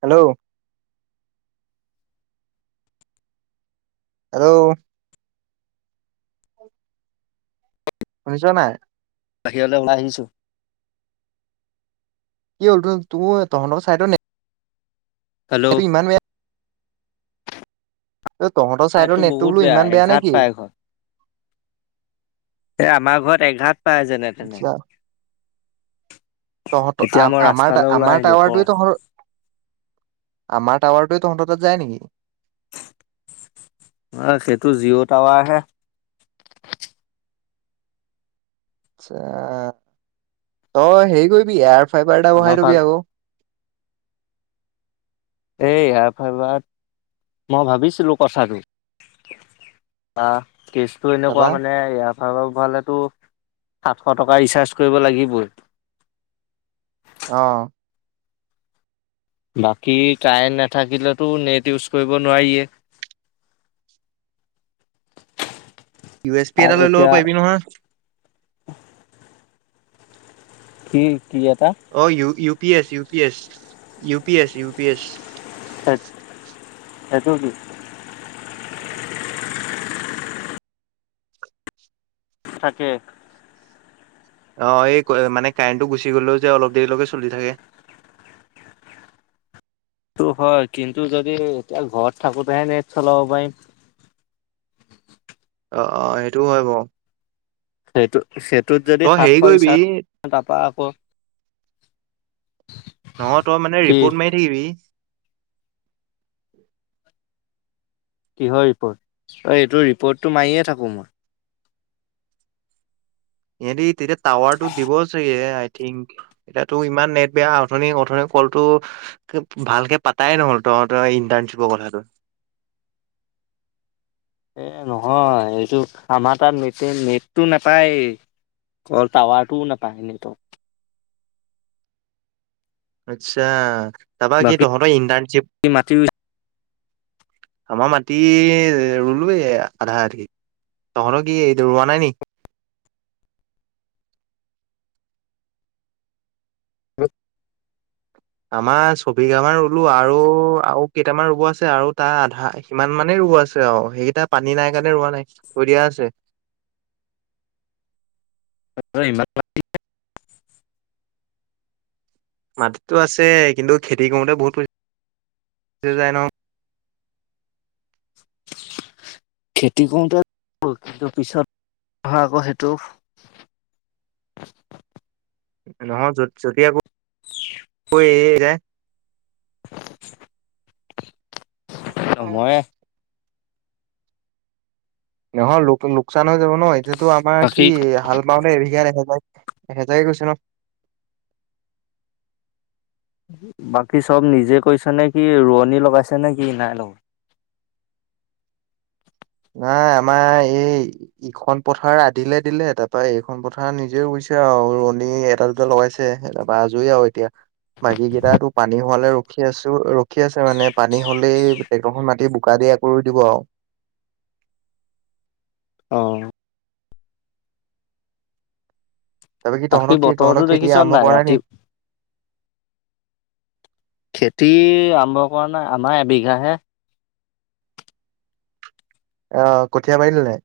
Hello! Hello! শুনিছ নাই? বাহিৰলৈ ওলাই আহিছোঁ। কি হ'ল তু-তু-তহঁতৰ চাইডৰ নেট এইটো হেল্ল' ইমান বেয়া এই তহঁতৰ এইটো ছাইডৰ নেটটো বহুত বোলো ইমান বেয়া এঘাত নেকি? পাই ঘৰত এ আমাৰ ঘৰত এঘাত পায় যেনে তেনে। আচ্ছা তহঁতৰ এতিয়া মই আমাৰ ৰাস্তালৈ ওলাই আমাৰ আহিলো ক টাৱাৰটোৱে তহঁতৰ আমাৰ টাৱাৰটোৱেই তহঁতৰ তাত যায় নেকি? অ' সেইটো জিঅ' টাৱাৰহে আচ্ছা তই হেৰি কৰিবি, এয়াৰ ফাইবাৰ এটা আমাৰ বহাই ফাল লবি আকৌ। এই এয়াৰ ফাইব, মই ভাবিছিলো কথাটো। আহ কেচটো এনেকুৱা তাৰপা মানে, ইয়াৰ ফাইবাৰ বহালেতো সাতশ টকা ৰিচাৰ্জ কৰিব লাগিবই। অহ', বাকী কাৰেণ্ট নাথাকিলেতো নেট ইউজ কৰিব নোৱাৰিয়ে। ইউ এছ পি আৰু এটা লৈ ল'ব এতিয়া পাৰিবি নহয়। কি? কি এটা অহ', ইও - U P S, U P S - U P S - U P S. সে সেইটো কি? [unintelligible] থাকে। অহ', এই ক মানে কাৰেণ্টটো গুচি গলেও যে অলপ দেৰিলৈকে চলি থাকে। টো হয় কিন্তু যদি এতিয়া ঘৰত থাকোতেহে নেট চলাব পাৰিম। অহ', - অহ', সেইটোও হয় বাৰু। সেইটো সেটোত যদি তই হেৰি সাতশ কৰিবি ৰিচাৰ্জ, তাৰপা আকৌ নহয় তই মানে কি ৰিপৰ্ট মাৰি থাকিবি। [inaudible] কিহৰ ৰিপৰ্ট, অহ ', এইটো ৰিপৰ্টটো মাৰিয়ে থাকো মই। সিহতি তেতিয়া টাৱাৰটো দিব চাগে আই থিংক, এতিয়া তোৰ ইমান নেট বেয়া অথনি-অথনি কলটো ভালকে পাতাই নহল তহতৰ ইন্টাৰনশ্বিপৰ কথাটো। এই নহয় এইটো আমাৰ তাত নেটে নেটটো নাপায়ে অকল টাৱাৰটোও নাপায় নেটত। আচ্ছা। তাৰপৰা কি বাকী তহতৰ ইন্টাৰ্ণশ্বিপ মাটি আমাৰ মাটি ৰুলোৱে আধা আধি, তহতৰ কি এইটো ৰোৱা নাই নেকি? আমাৰ ছবিঘামান ৰুলো আৰু-আৰু কেইটামান ৰুব আছে, আৰু তাৰ আধা সিমান মানেই ৰুব আছে আৰু সেইকেইটা পানী নাই কাৰণে ৰোৱা নাই, থৈ দিয়া আছে। তহতৰ ইমান মাটি নে? [unintelligible] মাতিটো আছে, কিন্তু খেতি কৰোতে বহুত পইচা যাই ন। খেতি কৰোতে [unintelligible] কিন্তু পিছত ভাল হব সেইটো নহয় যত যদি আকৌ এই-এই যায়? [unintelligible] ময়ে [unintelligible] নহয় লোক লোকচান হৈ যাব। ন এতিটো আমাৰ কি, বাকী হাল বাওতে এবিঘাত এহেজাৰ এহেজাৰে গৈছে ন। বাকী চব নিজে কৰিচা নে কি? ৰোৱনী লগাইছে নে কি? নাই লগ নাই আমাৰ এই ইখন পথাৰ আধিলে দিলে তাৰপৰা এইখন পথাৰ নিজে ৰুইছে আৰু ৰুৱণী এটা দুটা লগাইছে তাৰপৰা আজৰি আৰু এতিয়া। বাকী কেইটা তোৰ পানী হোৱালে ৰখি আছো ৰখি আছে মানে পানী হলেই টেক্টৰখন মাতি বোকা দি আকৌ ৰুই দিব আৰু। অহ', তাৰপা কি তহঁতৰ বাকী কি তহঁতৰ বতৰৰতো খেতি দেখিছ আৰম্ভ নাই? কৰা নি ৰাতি খেতি আৰম্ভ কৰা নাই, আমাৰ এবিঘাহে। অহ', কঠীয়া পাৰিলি নাই?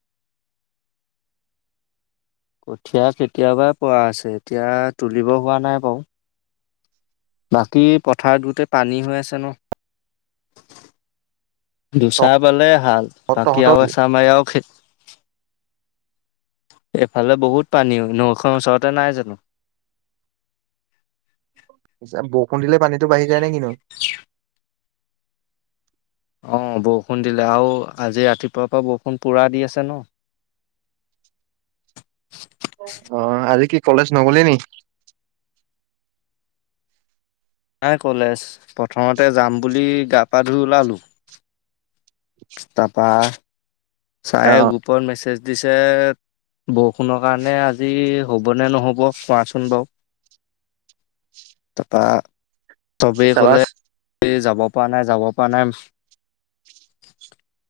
কঠীয়া কেতিয়াবাই পৰা আছে, এতিয়া তুলিব হোৱা নাই বাৰু। বাকী পথাৰত গোটেই পানী হৈ আছে ন? তহ দুচা বালে হাল, বাকী তহঁতৰ আৰু কি এচামাৰি আও খেত এইফালে বহুত পানী নৈখন ওচৰতে নাই জানো। বৰষুণ দিলে। পানীতো বাঢ়ি যায় নে কিনো? অ বৰষুণ দিলে আৰু আজি ৰাতিপুৱাৰ পৰা বৰষুণ পুৰা দি আছে ন। অ আজি কি কলেজ নগলে নি। নাই কলেজ প্ৰথমতে যাম বুলি গা পা ধুই ওলালোঁ। তাপা। অ চাৰে গ্ৰুপত মেছেজ। দিছে বৰষুণৰ কাৰণে আজি হ'বনে নহ'ব চোৱা চোন বাৰু তাৰপৰা। চবেই চাবাচ ক'লে যাব। পৰা নাই যাব পৰা নাই।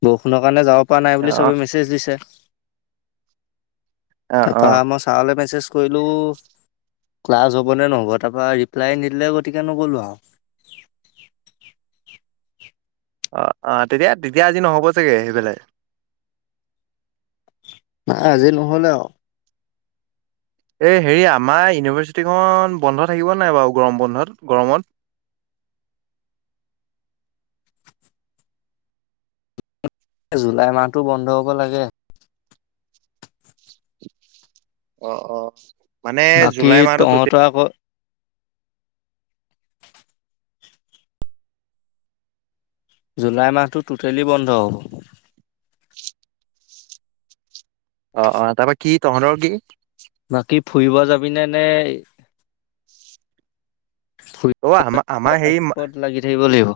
বৰষুণৰ কাৰণে যাব। পোৱা নাই বুলি অ চবে মেছেজ দিছে। অ অ তাৰপৰা মই চাৰলৈ মেছেজ কৰিলোঁ ক্লাছ হ'ব নে নহ'ব তাৰপাৰ ৰিপ্লাই নিদিলে গতিকে নগ'লো আৰু। অ-অ তেতিয়া তেতিয়া আজি নহ'ব চাগে সেইফালে নাই আজি নহলে আৰু। এই হেৰি আমাৰ ইউনিভাৰ্চিটিখন বন্ধ থাকিব নাই বাৰু গৰম বন্ধত গৰমত। এ জুলাই মাহতটো বন্ধ হব লাগে। অ-অ। বাকী তহঁতৰ আকৌ। জুলাই মাহটো টোটেলি বন্ধ হ'ব। অ-অ তাৰপৰা কি তহঁতৰ কি। বাকী। ফুৰিব যাবিনে নে? অ আমাৰ-আমাৰ সেই। ফুৰিবত লাগি থাকিব লাগিব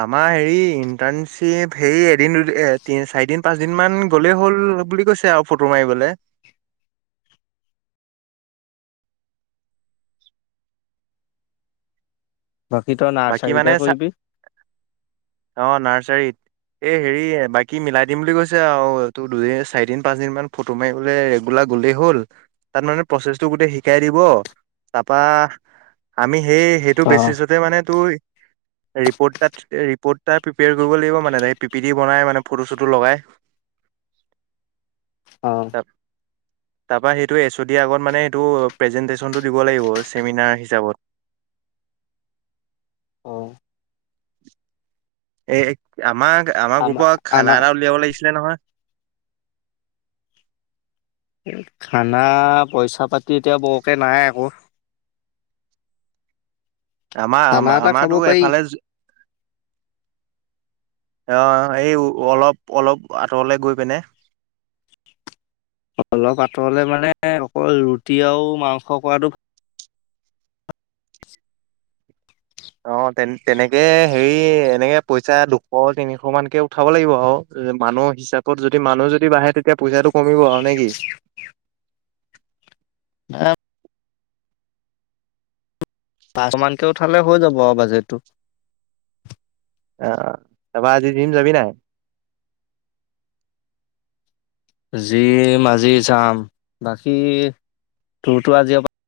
আমাৰ হেৰি ইন্টাৰ্ণশ্বিপ হেৰি এদিন দুদিন চাৰিদিন পাঁচ দিন মান গ'লেই হ'ল বুলি কৈছে আৰু ফটো মাৰিবলৈ। বাকী তই বাকী মানে নাৰ্চাৰীতে চাই কৰিবি। ৰীত হে হেৰি বাকী মিলাই দিম বুলি কৈছে আৰু চাৰি পাঁচ দিন মান ফটো মাৰিবলে ৰেগুলা গ'লে হ'ল তাত মানে প্ৰচেচটো গোটেই শিকাই দিব তাৰ পা আমি। সেই-সেইটো অ বেচিছতে মানে। ৰিপৰ্ট-ৰিপৰ্টটা প্ৰিপয়াৰ কৰিব লাগিব মানে পিপি ডি বনাই মানে ফটো চটো লগাই। অ। তাৰপৰা সেইটো এ চো দিৰ আগত মানে সেইটো প্ৰেজেন্টেশচনটো দিব লাগিব চেমিনাৰ হিচাপত। অ এই আমাৰ। আমাৰ গ্ৰুপত খানা এটা উলিয়াব লাগিছিলে। নহয়। খানা পইচা পাতি এতিয়া বৰকে নাই আকৌ। খানা এটা খাব আমাৰ-আমা-আমাৰোটো পাৰি এফালে [unintelligible] আহ, এই অলপ-অলপ আঁতৰলৈ গৈ পিনে। অলপ আঁতৰলৈ মানে অকল ৰুটি আৰু মাংস খোৱাটোক অ', তেন-তেনেকে হেৰি এনেকে পইচা দুশ তিনিশ মানকে উঠাব লাগিব আৰু। মানুহ হিচাপত যদি মানুহ যদি বাঢ়ে তেতিয়া পইচাটো কমিব আৰু নেকি? [unintelligible] পাঁচ মানকে উঠালে হৈ যাব আৰু বাজেতটো। অ', তাৰপা আজি জিম যাবি নাই? জিম আজি যাম, বাকী তোৰতো আজি আৰু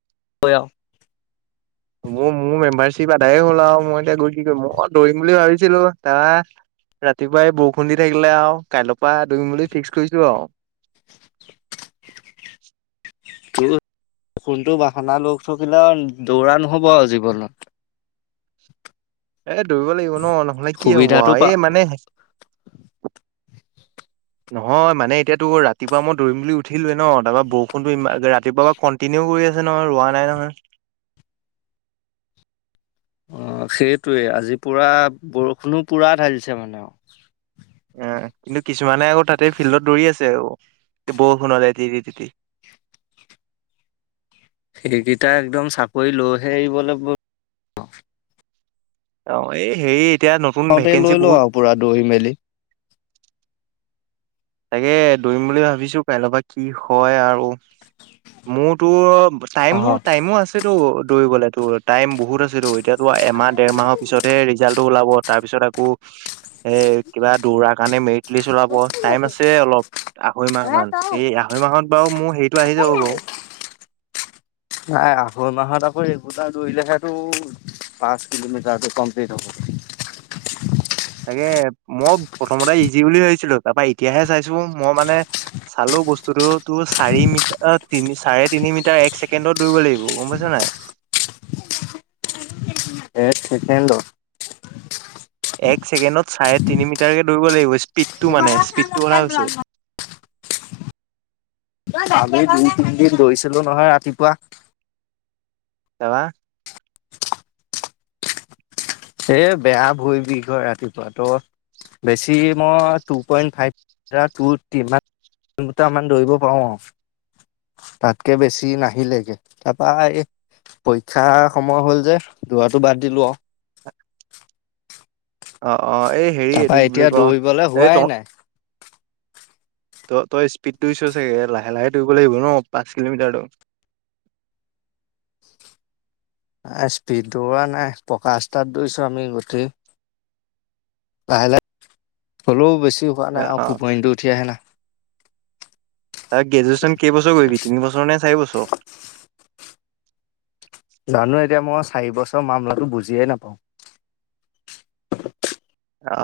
[unintelligible] মো-মোৰ মেমবাৰ [unintelligible] আদায়ে হ'ল আৰু মই এতিয়া গৈ কি কৰিম। মই দৌৰিম বুলি ভাবিছিলো আহ, ৰাতিপুৱাই বৰষুণ দি থাকিলে আৰু, কাইলৈ পা দৌৰিম বুলি ফিক্স কৰিছো আৰু। [inaudible] তোৰো কোনটো বাহানা লগ থাকিলে দৌৰা নহব আৰু জীৱনত। এ দৌৰিব লাগিব ন নহ'লে কি হ'ব, সুবিধাটো পা এই মানে নহয় মানে এতিয়া তোৰ ৰাতিপুৱা মই দৌৰিম বুলি উঠিলোৱে ন, তাৰপৰা বৰষুণটো ইমা ৰাতিপুৱা পা কন্টিনিউ কৰি আছে নহ ৰোৱা নাই নহয়। অ সেইটোৱে আজি পুৰা বৰষুণো পুৰা ঢালিছে মানে আও। এহ কিন্তু কিছুমানে আকৌ তাতে ফিল্ডত দৌৰি আছে আৰু বৰষুণতে তিতি তিতি। সেইকেইটা একদম চাকৰি লৈহে এৰিবলে [unintelligible] তাওৱে এ সেইট তহতে লৈ ল, আৰু পুৰা দোৰি মেলি। তাকে দৌৰিম বুলি ভাবিছো কাইলৈ পা কি হয়, আৰু মোৰতো টাইমবু টাইমো আছেতো। দৌৰিবলে তোৰ টাইম বহুত আছেতো এতিয়াতো এমাহ দেৰ মাহৰ পিছতহে ৰিজাল্টো ওলাব তাৰ পিছত আকৌ এ কিবা দৌৰা কাৰণে মেৰিট লিষ্ট উলাব। টাইম আছে অলপ আঢ়ৈ মাহ মান। এই আঢ়ৈ মাহত বাৰু মোৰ হেৰিটো আহি যাব অ' বাও। মই ৰেগুলাৰ দৌৰিলেহেতো পাঁচ কিলোমিটাৰটো কমপ্লিট হ'ব। তাকে মই প্ৰথমতে ইজি বুলি ভাবিছিলো, তা পা এতিয়াহে চাইছো মই মানে চালো, বস্তুটো তোৰ চাৰি মিটাৰ তিনি চাৰে তিনি মিটাৰ এক ছেকেণ্ডত দৌৰিব লাগিব গম পাইছ নাই। এক চেকেণ্ডত। এক ছেকেণ্ডত চাৰে তিনি মিটাৰকে দৌৰিব লাগিব। পীডটো মানে, স্পীডটো কথা কৈছো। [unintelligible] আমি দুই তিনিদিন দোৰিছিলো নহয় ৰাতিপুৱা। তা পা। এ বেয়া ভৰি বিষ হয় ৰাতিপুৱা ত বেছি মই two point five to kilometre মান দৌৰিব পাৰো আৰু তাতকে বেছি নাহিলেকে তাৰপা এই পৰীক্ষাৰ সময় হ'ল যে দৌৰাটো বাদ দিলো আও। অ। অ এই হেৰি তাৰপা এইটো কি বুলি এতিয়া ক দৌৰিবলে এই ত হোৱাই নাই। ত তই স্পীডটো দিছ চাগে, লাহে লাহে দৌৰিব লাগিব ন পাঁচ কিলোমিটাৰটো। স্পীড দৌৰা নাই পকা ৰাস্তাত দৌৰিছো আমি গোটেই। লাহে লাহে হলেও বেছি। উ কাৰ অ নাই অ ফ পনডু উঠিয়াই আহনা [unintelligible] আ গ্ৰেজুৱেশ্যন কেইবছৰ কৰিবি তিনিবছৰ নে চাৰিবছৰ? জানো এতিয়া মই চাৰি বছৰ মামলাটো বুজিয়ে নাপাওঁ।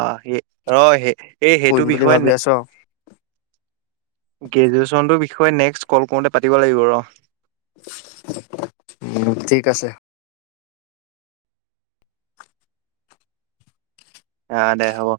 অ হে অ হে [inaudible] এই সেইটো কৰিম বুলি বিষয়ে ভাবি নে আছো আৰু গ্ৰেজুৱেশ্যনটোৰ বিষয়ে নেক্স ক'ল কৰোতে পাতিব লাগিব ৰ। উম ঠিক আছে। অহ দে হ'ব।